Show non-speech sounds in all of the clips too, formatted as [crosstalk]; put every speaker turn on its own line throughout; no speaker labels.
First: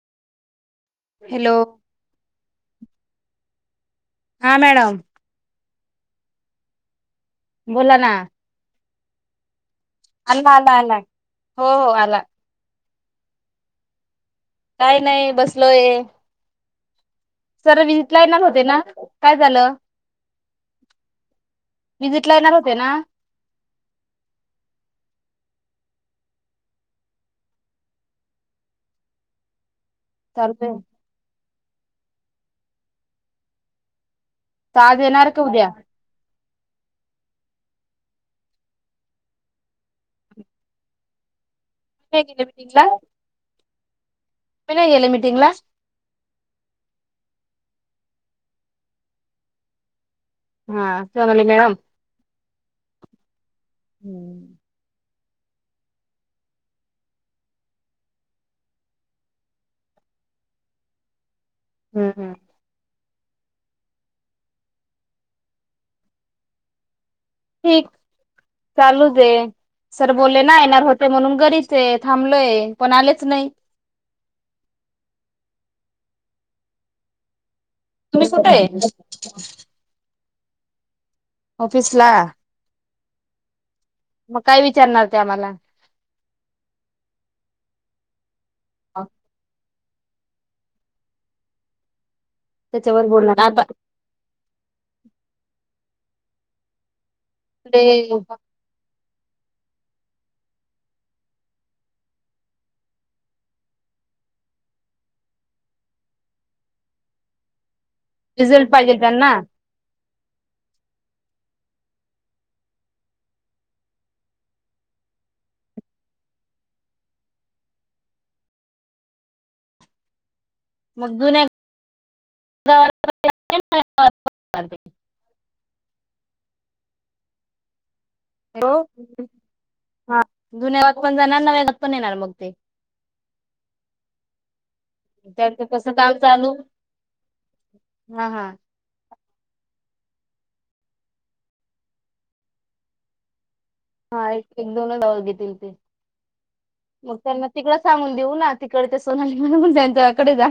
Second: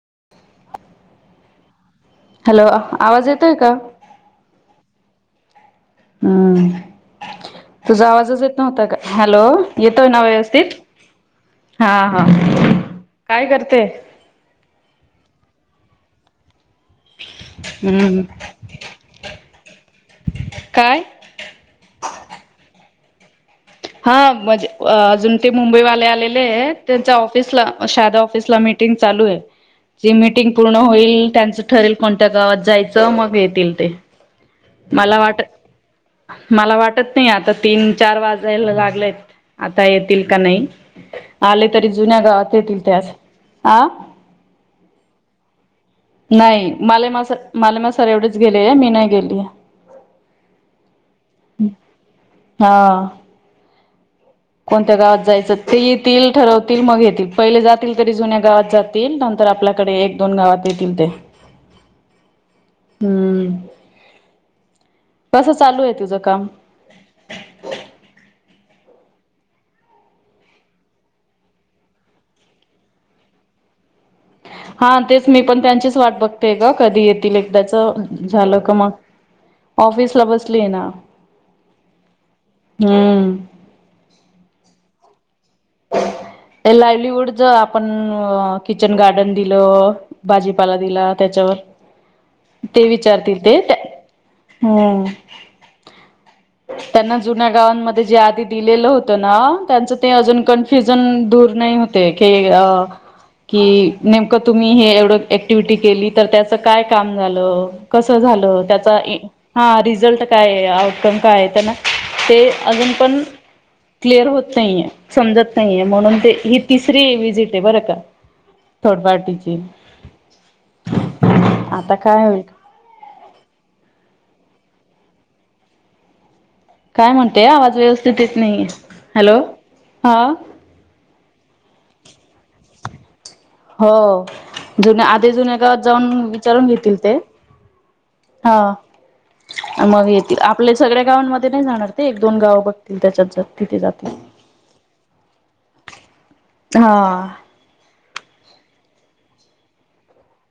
[inaudible]
Hello
hello आवाज येतोय का
हा मॅडम
हम्
बोला ना
तुझा आवाजच येत नव्हता का हॅलो येतोय ना
आला
व्यवस्थित
आला आला हो
हा
हो आला
हा काय करते
काय नाही बसलोय सर विजिट ला
हम्म
येणार होते ना काय झालं
काय
विजिट ला येणार होते ना
हा म्हजे अजून ते मुंबईवाले आलेले आहे त्यांच्या ऑफिसला शादा ऑफिसला मिीटिंग चालू आहे जी मीटिंग
चालतंय
पूर्ण होईल त्यांच ठरल कोणत्या गावात जायचं मग येतील ते
त आज
मला
येणार का
वाट
उदया
मला वाटत नाई आता तीन चार वाज लेत लागलेत आता येतील का नाई आले तरी जुन्या
नाही गेले
गावात येतील ते आज आ
ते नाय गेले मिटींगला
नाही मालेमा सर मालेमा सर एवढेच गेले आहे मी नाय गेली ये.
हा त्योवली मॅडम
हा
हम्म
जायच ते येतील ठरवतील मग येतील पहिले जातील तरी जुन्या गावात जातील नंतर आपल्याकडे एक दोन गावात येतील ते
[unintelligible]
हूं कस चालू आहे तुझं काम
ठीक चालूच ये सर बोलले ना येणार होते म्हणून घरीच थांबलोय पण आलेच नाई
हा तेच मी पण त्यांचीच वाट बघतेय का कधी येतील दाच
तुम्ही कुठे
झालं का
आहे
मग ऑफिसला ब ले ना
ऑफीसला
हूं
मग काय विचारणार ते आम्हाला
ते लायलीवूडच आपण किचन गार्डन दिलं भाजीपाला दिला त्याच्यावर ते
त्याच्यावर बोलणार
विचारतील ते
आता
हूं [inaudible] त्यांना जुन्या
ते
गावांमध्ये जे आधी दिलेल होत त्यांना त्यांच ते अजून कन्फ्युजन दूर नाही होत ये की की नेमकं तुम्ही हे एवढं ऍक्टिवटी केली तर त्याचं काय काम झालं. कसं झालं
रिझल्ट पाहिजे
त्याचा इ
त्यांना
हा रिझल्ट काय आउटकम काय आहे त्यांना ते अजून पण क्लिअर होत नाहीये. समजत नाहीये म्हणून ते ही तिसरी व्हिसिट आहे बरं का थर्ड पार्टीची
मग जुन्या
आता काय होईल
[unintelligible] [unintelligible]
काय म्हणते आवाज व्यवस्थ
हॅलो हा जुन्या गावात पण जाणार नव्या- पण येणार मग ते
हो. जुन आधी जुन्या
त्यांचं
गावात
कसं
जाऊन
काम चालू
विचारून घेतील ते
हा हा
हा मग येतील आपल्या सगळ्या गावांमध्ये नाय जाणार ते एक दोन गाव बघतील त्याच्यात जा
हा एक एक दोनच गाव घेतील ते मग
हा.
त्यांना तिकडं सांगून देऊ ना तिकडे ते सोना [unintelligible] त्यांच्या कडे जा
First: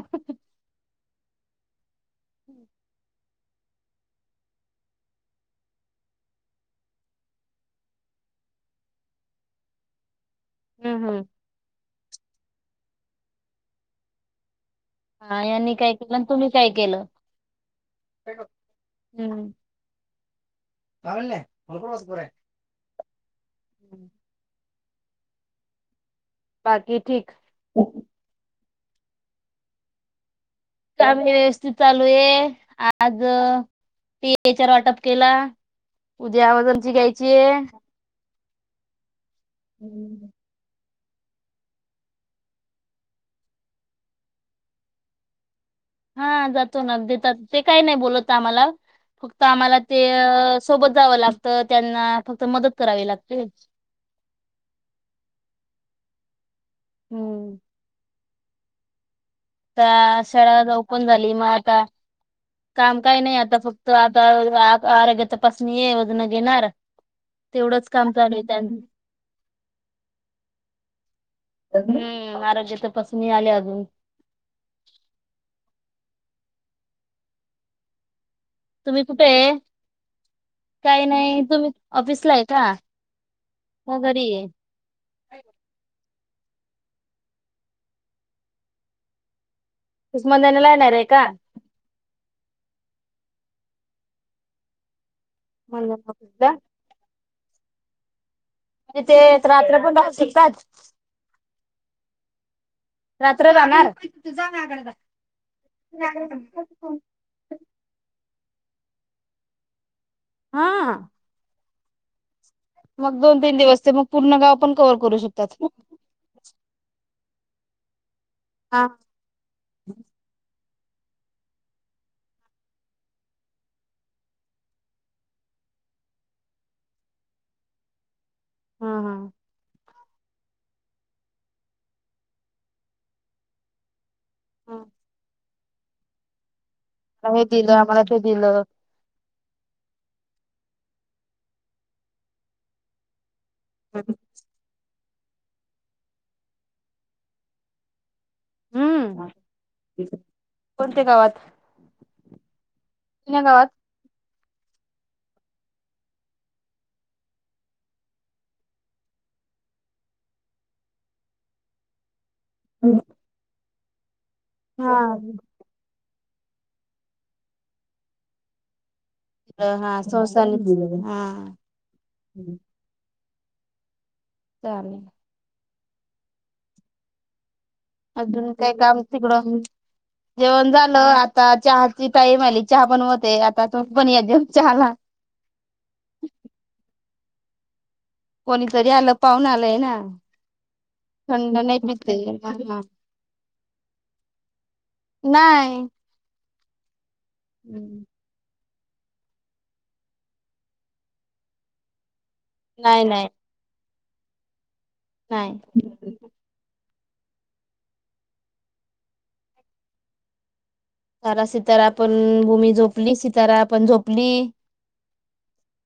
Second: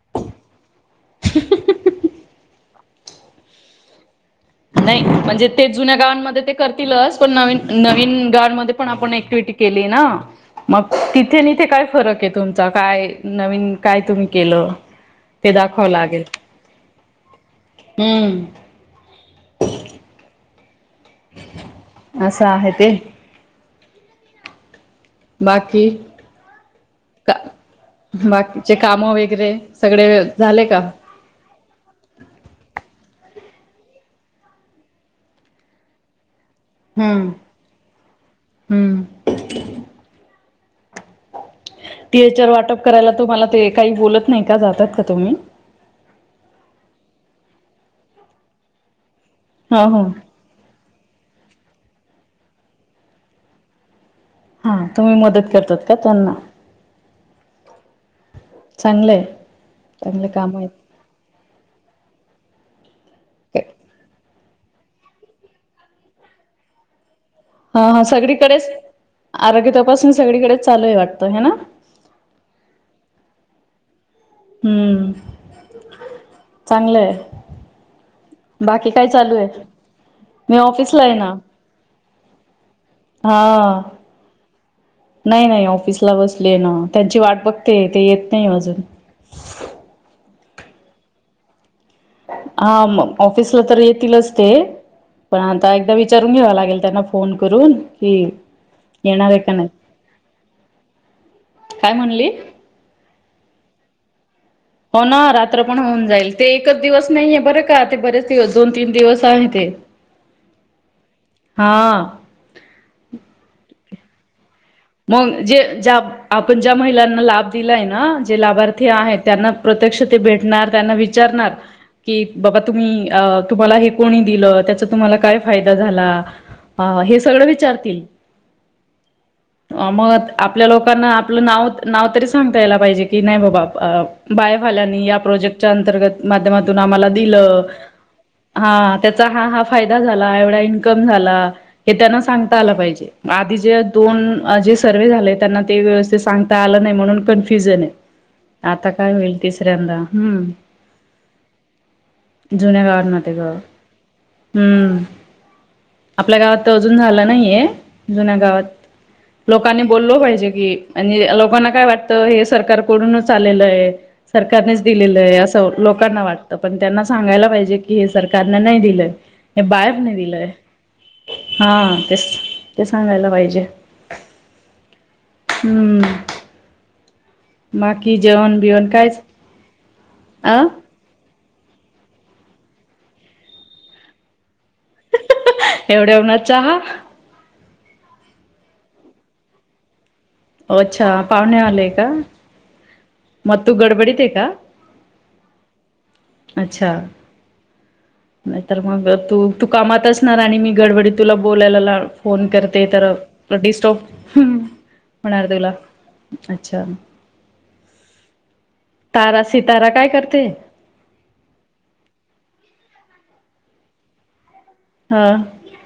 नाही म्हणजे ते जुन्या गावांमध्ये ते करतीलच, पण नवीन नवीन गावांमध्ये पण आपण ऍक्टिव्हटी केली ना. मग
हम्म
तिथे नी इथे काय फरक आहे तुमचा काय? नवीन काय तुम्ही केलं?
हा
ते
यांनी
दाखवावं
काय केलं
लागेल
आणि तुम्ही काय केलं? हं.
हम्म
[unintelligible]
असं आहे ते
[unintelligible] [unintelligible]
बाकी?
बाकी ठीक.
चे कामं वगैरे सगळे झाले का?
काम व्यवस्थित चालू आहे. आज टिएचआर वाटप केला. उद्या आवाजांची
हम्म.
घ्यायची आहे.
हम्म टिएचआर वाटप करायला तुम्हाला ते काही बोलत नाही का जातात का तुम्ही?
हा जातो ना. देतात ते काही नाही बोलत आम्हाला फक्त आम्हाला
हा
ते
हो
सोबत जावं लागतं. त्यांना फक्त मदत करावी लागते.
हा, तुम्ही मदत करतात का त्यांना?
हम्म.
चांगलंय.
आता
चांगले
शाळा
काम
आज
आहेत
ओपण झाली मग आता काम काही नाही आता फक्त आता आज आरोग्य तपासणी हाय वजन घेणार
हा,
तेवढंच
हा
काम चालू आहे त्यां
सगळीकडेच आरोग्य तपासून सगळीकडेच चालू आहे वाटतं हे ना?
हम्म आरोग्य तपासनी [unintelligible] अजुन
हम्म, चांगलंय. बाकी
तुम्ही
काय
कुठे
चालू आहे? मी ऑफिसला
काही
आहे ना.
नाही तुम्ही ऑफिसला आहे का?
हा.
का घरी आहे
नाही, नाही ऑफिसला बसले ना. त्यांची वाट बघते ते येत नाही अजून
मधना ला येणार आहे का?
हा मग ऑफिसला तर येतीलच ते. पण आता एकदा
मंधन
विचारून घ्यावा
ऑफिसला
लागेल त्यांना. फोन करून की.
म्हणे ते, रात्र पण राहू शकतात.
काय म्हणली?
रात्र भाणार?
हो ना रात्र पण होऊन जाईल, ते एकच दिवस नाहीये बरं का ते बरेच. दोन तीन दिवस आहे ते.
हा.
हां.
मग दोन तीन दिवस ते मग पूर्ण गाव. पण कव्हर करू
मग
शकतात.
ज आपण ज्या महिलांना लाभ दिलाय ना. जे
हा
लाभार्थी आहेत, त्यांना प्रत्यक्ष ते भेटणार. त्यांना विचारणार, की बाबा तुम्ही तुम्हाला हे कोणी? दिलं त्याचा तुम्हाला काय फायदा झाला? हे सगळ विचारतील.
हा हा.
मग आपल्या लोकांना आपलं नाव नाव तरी सांगता यायला पाहिजे की नाही बाबा. बायवाल्यांनी या प्रोजेक्ट च्या अंतर्गत माध्यमात. माध्यमातून आम्हाला
मला हे
दिलं,
आम्हाला ते दिलं
हा हा हा फायदा झाला, एवढा इन्कम झाला, हे त्यांना सांगता आ पाहिजे, आधी ज [unintelligible] झा त्यां ते व्यव सांगता आ नाही म्हणून कन्फ्युजन आहे. आता काय
हम्म
होईल तिसऱ्यांदा हम्म.
कोणत्या गावात
ते जुन्या गावांमध्ये
जुन्या
ग.
गावात
हम्म, आपल्या गावात अजून झालं नाहीये जुन्या गावात लोकांनी बोललो पाहिजे की आणि लोकांना काय वाटतं हे सरकारकडूनच आलेल आहे. सरकारनेच
हा
दिलेलं आहे असंक लोकांना वाटत पण त्यांना सांगायला पाहिजे की हे सरकारने नाही दिलं. हे
हा
बायबने दिलंय
संस्थानी हा
हा ते ते सांगायला. पाहिज. [unintelligible]
चालेल.
हम्म. माकी
अजून
जेवण
काय
बिवण
काम
कायच?
तिकडं
अ
जेवण झालं आ आता चहाची ताईमली चहा पण होते आता तु पण या चहाला
एवढ्या होणार चहा
कोणीतरी आलं पाहून आलंय ना
अच्छा
थंड
पाहुणे
नाही
आलेय का
पिते नाही
मग तू गडबडीत आहे का
नाही
अच्छा
हम्म
तर मग तू तू कामात असणार आणि मी गडबडीत तुला बोलायला लाव फोन करते तर
नाही
डिस्टॉफ हम्म मणातक
नाही
अच्छा तारा सितारा काय करते.
सारा सितारा पण भूमी झोपली सितारा पण झोपली.
हा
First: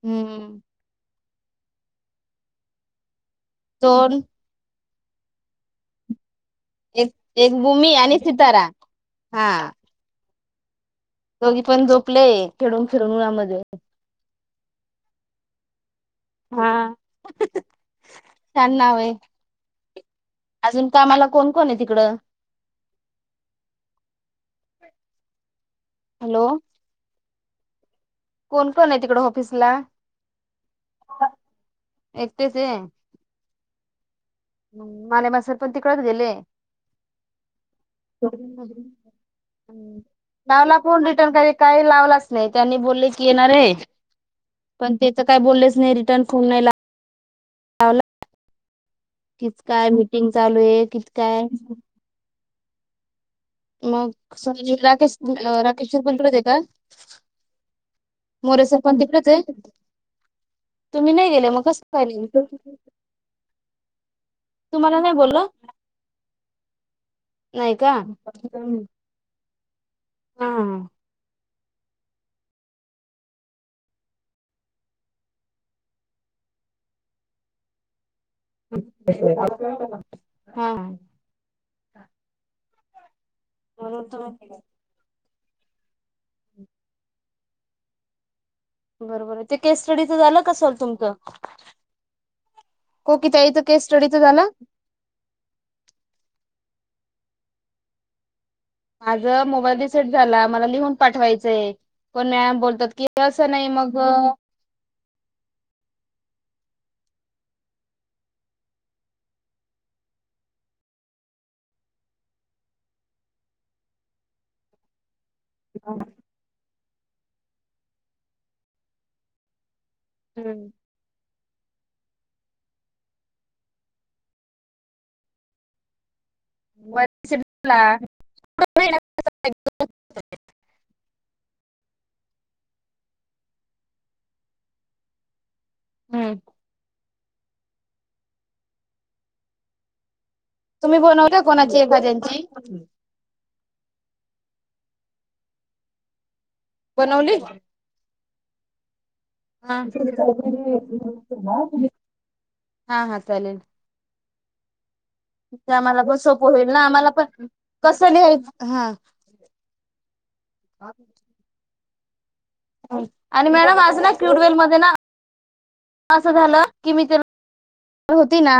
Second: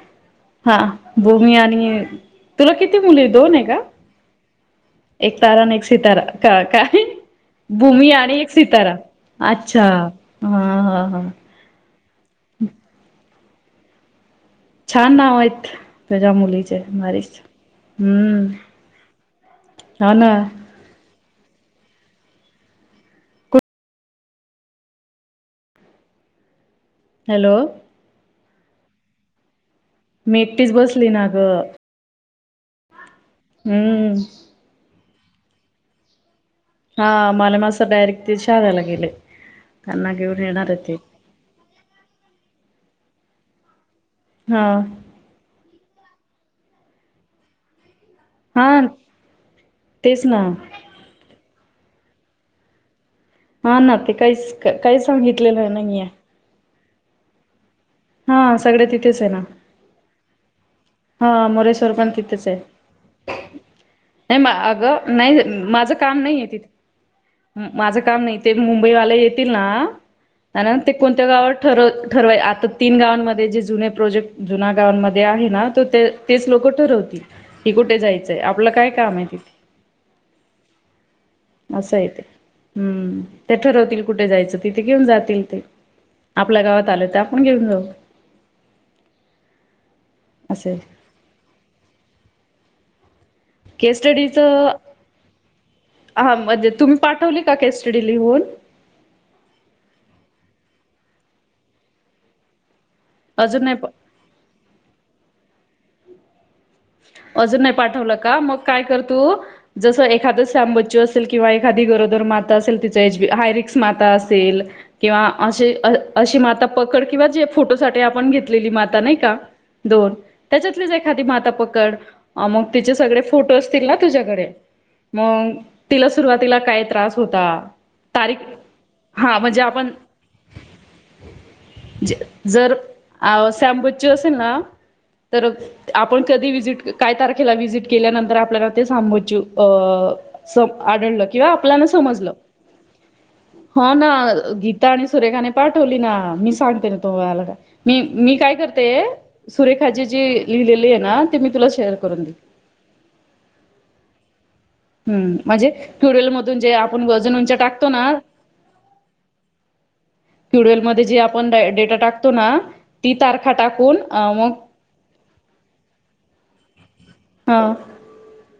हम्म
हा भूमी आणि तुला किती मुलं येत. दोन आहे का
दोन
एक तारा न एकसितारा का काय भूमी आणि एक सितारा
हा
अच्छा हा हा
दोघी पण झोपले खेळून फिरून उन्हामध्ये हो
छान ना होय रजा
हा
मुलीचे माारी हम्म
छान नाव आहे
हा ना.
अजून कामाला कोण कोण आहे तिकड हॅलो
हॅलो
कोण कोण आहे तिकड ऑफिसला.
मी एकटीच बसली ना ग
एकटच आहे.
हम्म
माला माझ स्र्पण तिकळत गेले.
हा मला मासं डायरेक्ट ते शहाद्याला गेले त्यांना घेऊन येणार
लावला
आहे ते
रिटन काही लावलाच नाही त्यांनी बोलली. कि येणार रे
हा
पण ते तर काय बोललेच नाही र कन्फर्म फोमला वलं
आण
किच काय मीटिंग चालू आहे किती काय
हा ना ते
मग
काहीच
सगीजण
काहीच
राकेश
सांगितलेलं
राकेशर
नाहीये
बोलते का
हा
मोरे सर
सगळे
पण
तिथेच
तिकडेच
आहे ना
तुम्ही नाही
हा
गेले मग कसं
मुरेश्वर
काय
पण
नाही?
तिथेच आहे, नाही म
तुम्हाला
अगं नाही
बोललं?
माझ काम नाही य तिथ
नाही का?
माझं काम नाही ते मुंबईवाल्या येतील ना आणि
हा
ते कोणत्या गावात ठरव ठरवाय आता तीन गावांमध्ये जे जुने प्रोजेक्ट जुन्या गावांमध्ये आहे ना त तेच लोक ठरवती की कुठे जायच. य आपलं काय काम आहे तिथे
हा
असं य ते हम्म ते ठरवतील
म्हणून
कुठे
तुम्ही
जायचं तिथे घेऊन जातील. ते आपल्या गावात आलो त्या कोण घेतलव
बरोबर आहे ते केस स्टडी झालं का सल
आहे
तुमचं कोकी ताईचं
केस
स्टडीचं
स्टडीच
झालं?
अहा म्हजे तुम्ही पाठवली का केस स्टडी लिहून?
माझ मोबाईल रिसेट झाला मला लिहून पाठवायचंय कोण न्यायाम बोलतात की असं नाही मग
अजून नाही पाठवलं का? मग काय कर तू जस एखाद श्यामबच्चू असेल किंवा एखादी गरोदर माता असेल तिच एी हायरिक्स माता असेल किंवा अशी अ अशी माता पकड किंवा जे फोटोसाठी आपण घेतलेली माता नाही का दोन
मोबाईल
त्याच्यातलेच एखादी माता कड आ मंग तिचे सगळे फोटो असतील ना तुझ्याकडे मग तिलाच सुरवातीला काय त्रास
रिसेट
होता
झाला.
तारीख हा म्हणजे आपण जर अ शॅबूची असेल ना तर आपण
हम्म.
कधी विस काय तारखेला व्हिजिट केल्यानंतर आपल्याला ते सांबोच अ स
तुम्ही
आढळलं
बनवलं
किंवा
कोणाची
आपल्यान समजलं
एखाद्यांची?
हो ना गीता आणि सुरेखाने पाठवली ना मी सांगते तो
बनवली?
वला काय मी मी काय करते सुरेखा ची जी लिहिलेली आहे ना ते मी तुला
हा. [unintelligible]
शेअर करून दे
हा हा चालेल.
हम्म म्हणजे
ते आम्हाला पण
क्युलार
सोपं
मधून
होईल ना
आपण जे
आम्हाला
वजन
पण
उंच टाकतो ना.
कसं लिहायचं हा
क्युलार मध्ये जे आपण डेटा टाकतो ना ती
आणि
तारखा
मॅडम
टाकून
असं ना क्युबवेल
मग
मध्ये ना अस झालं कि मी ते
हा
[unintelligible] होती ना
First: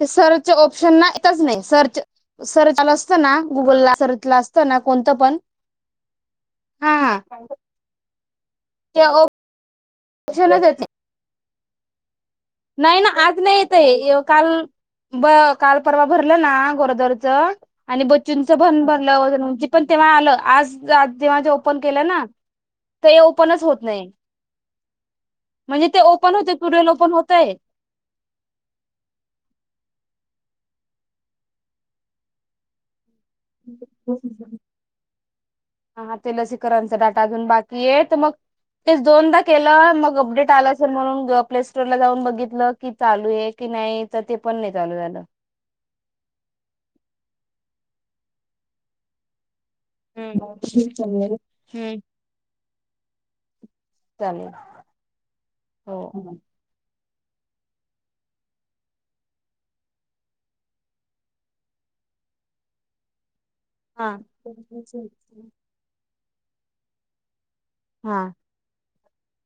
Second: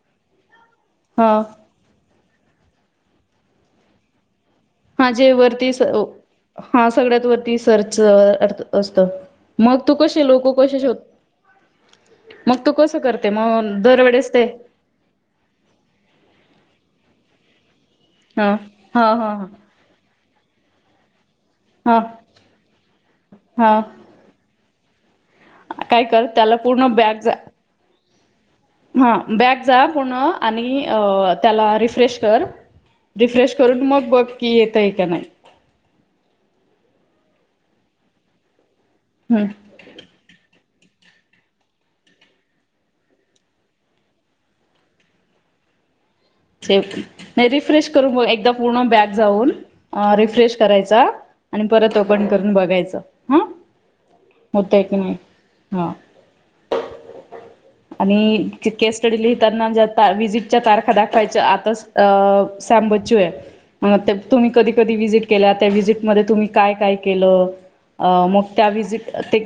ते सर ऑप्शनच ना येतच
हा
नाही सर्च सर्चला असतं ना गुगलला सर्चला असत
हा जे वरती हा सगळ्यात वरती सर्च असत
ते
मग तू कशी लोक
ऑप्शनच
कसे
येत
शोध मग तू कसं
नाही ना
करते
आज नाही
मग
येतय
दरवेळेस ते
काल ब काल परवा भरलं ना गोरदरच आणि
हा
बच्चूंचं पण
हा
भरलं
हा
वजन उंची पण तेव्हा आलं आज जेव्हा जे ओपन
हा
केलं ना ते ओपनच
हा
होत नाही. म्हणजे ते
काय कर
ओपन होता
त्याला पूर्ण
क्युरियन
बॅग
ओपन हो
जा
[unintelligible]
हा बॅग जा पूण आणि त्याला रिफ्रेश कर रिफ्रेश करून मग बघ कि येतय का नाही
ये तर मग तेच, दोनदा
हम्म
केलं मग अपडेट आला म्हणून प्ले स्टोर ला जाऊन बघितलं की चालू आहे की नाही तर ते पण नाही चालू झालं
सेफ्ट, नाही रिफ्रेश करू एकदा पूर्ण बॅग जाऊन अ..
हम्म
रिफ्रेश करायचा आणि परत
हम्म
ओपन करून बघायच, हा
चालेल
होतंय की नाही ह..
हो.
आणि केस स्टडी लिहिताना ज्या ता विजिटच्या तारखा दाखवायच्या आताच अ सॅम बचूय
हा
मग तुम्ही कधी कधी व्हजिट केल्या त्या व्हिजिटमध्ये तुम्ही काय काय केलं? तु अ
हा
मग त्या विजिट ते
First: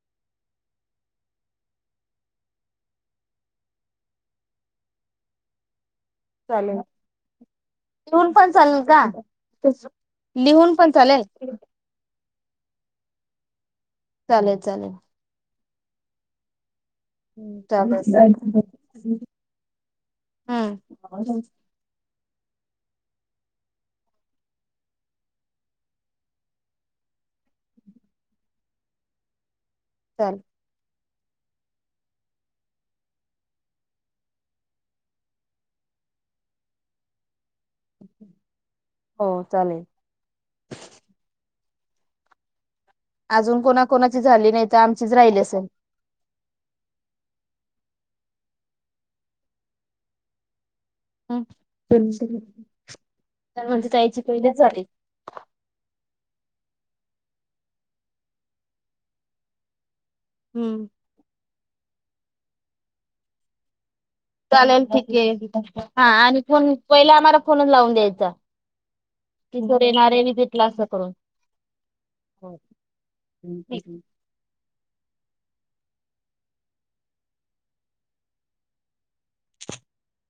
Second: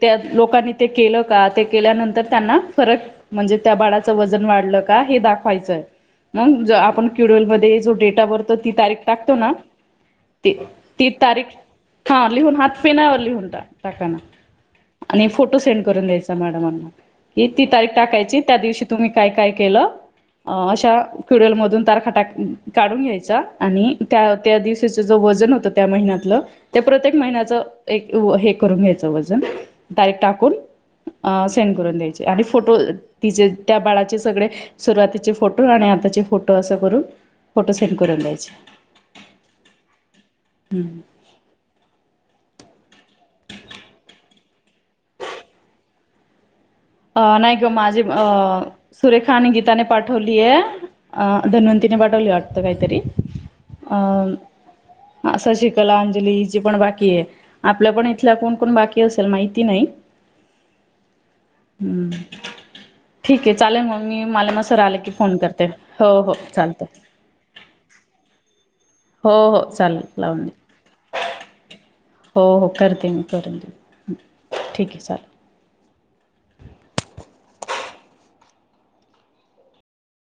त्या लोकांनी ते केलं का ते केल्यानंतर त्यांना फरक म्हणजे त्या बाळाचं वजन वाढलं का? हे दाखवायचंय. मग
चालेल
आपण क्युडएल म जो डेटा
लिहून पण
बरतो ती
चालेल
तारीख
का?
टाकतो ना,
लिहून पण
ती
चालेल
तारीख हा लिहून हात पेण्यावर लिहून ट टाका ना
चालेल चालेल.
आणि फोट फोटो सेड करून द्यायचा मॅडमांना. की ती तारीख
चालेल
टाकायची. त्या दिवशी तुम्ही काय काय केलं? अ
हम्म
अशा क्युडल मधून तारखा टाक काढून घ्यायचा आणि त्या त्या दिवसाच ज वजन होत त्या महिन्यातलं ते प्रत्येक महिन्याच एक हे करून घ्यायच वजन. तारीख
चालेल
टाकून अ सेंड करून द्यायची. आणि फोटो तिचे त्या बाळाचे सगळे सुरुवातीचे फोटो आणि आताचे फोटो असं करू फोटो सेंड कर जायच.
हो चालेल.
हम्म.
अजून कोणाकोणाची झाली नाही तर, आमचीच राहिली असेल.
अ नाही ग माझी अ सुरेखाने, गीताने पाठवलीय. अ धन्वंतीने पाठवली वाटत काहीतरी.
तर म्हणजे ताईची पहिलीच झाली.
अ शशिकला न हिची पण बाकीय. आपल्या पण इथल्या कोण- कोण बाकी असेल माहिती नाही.
हम्म.
हम्म. ठीकय, चालेल मग. मी मला मग सर
चालेल
आले की
ठीके.
फोन करते
हा
हो हो
आणि फोन
चालतं
पहिला आम्हाला फोनच लावून द्यायचा.
हो हो
की सर
चालल
येणार आहे
लावून
विजिटला असं करून.
दे. हो हो करते मी करून
ठीक.
दे ठीक आहे चाल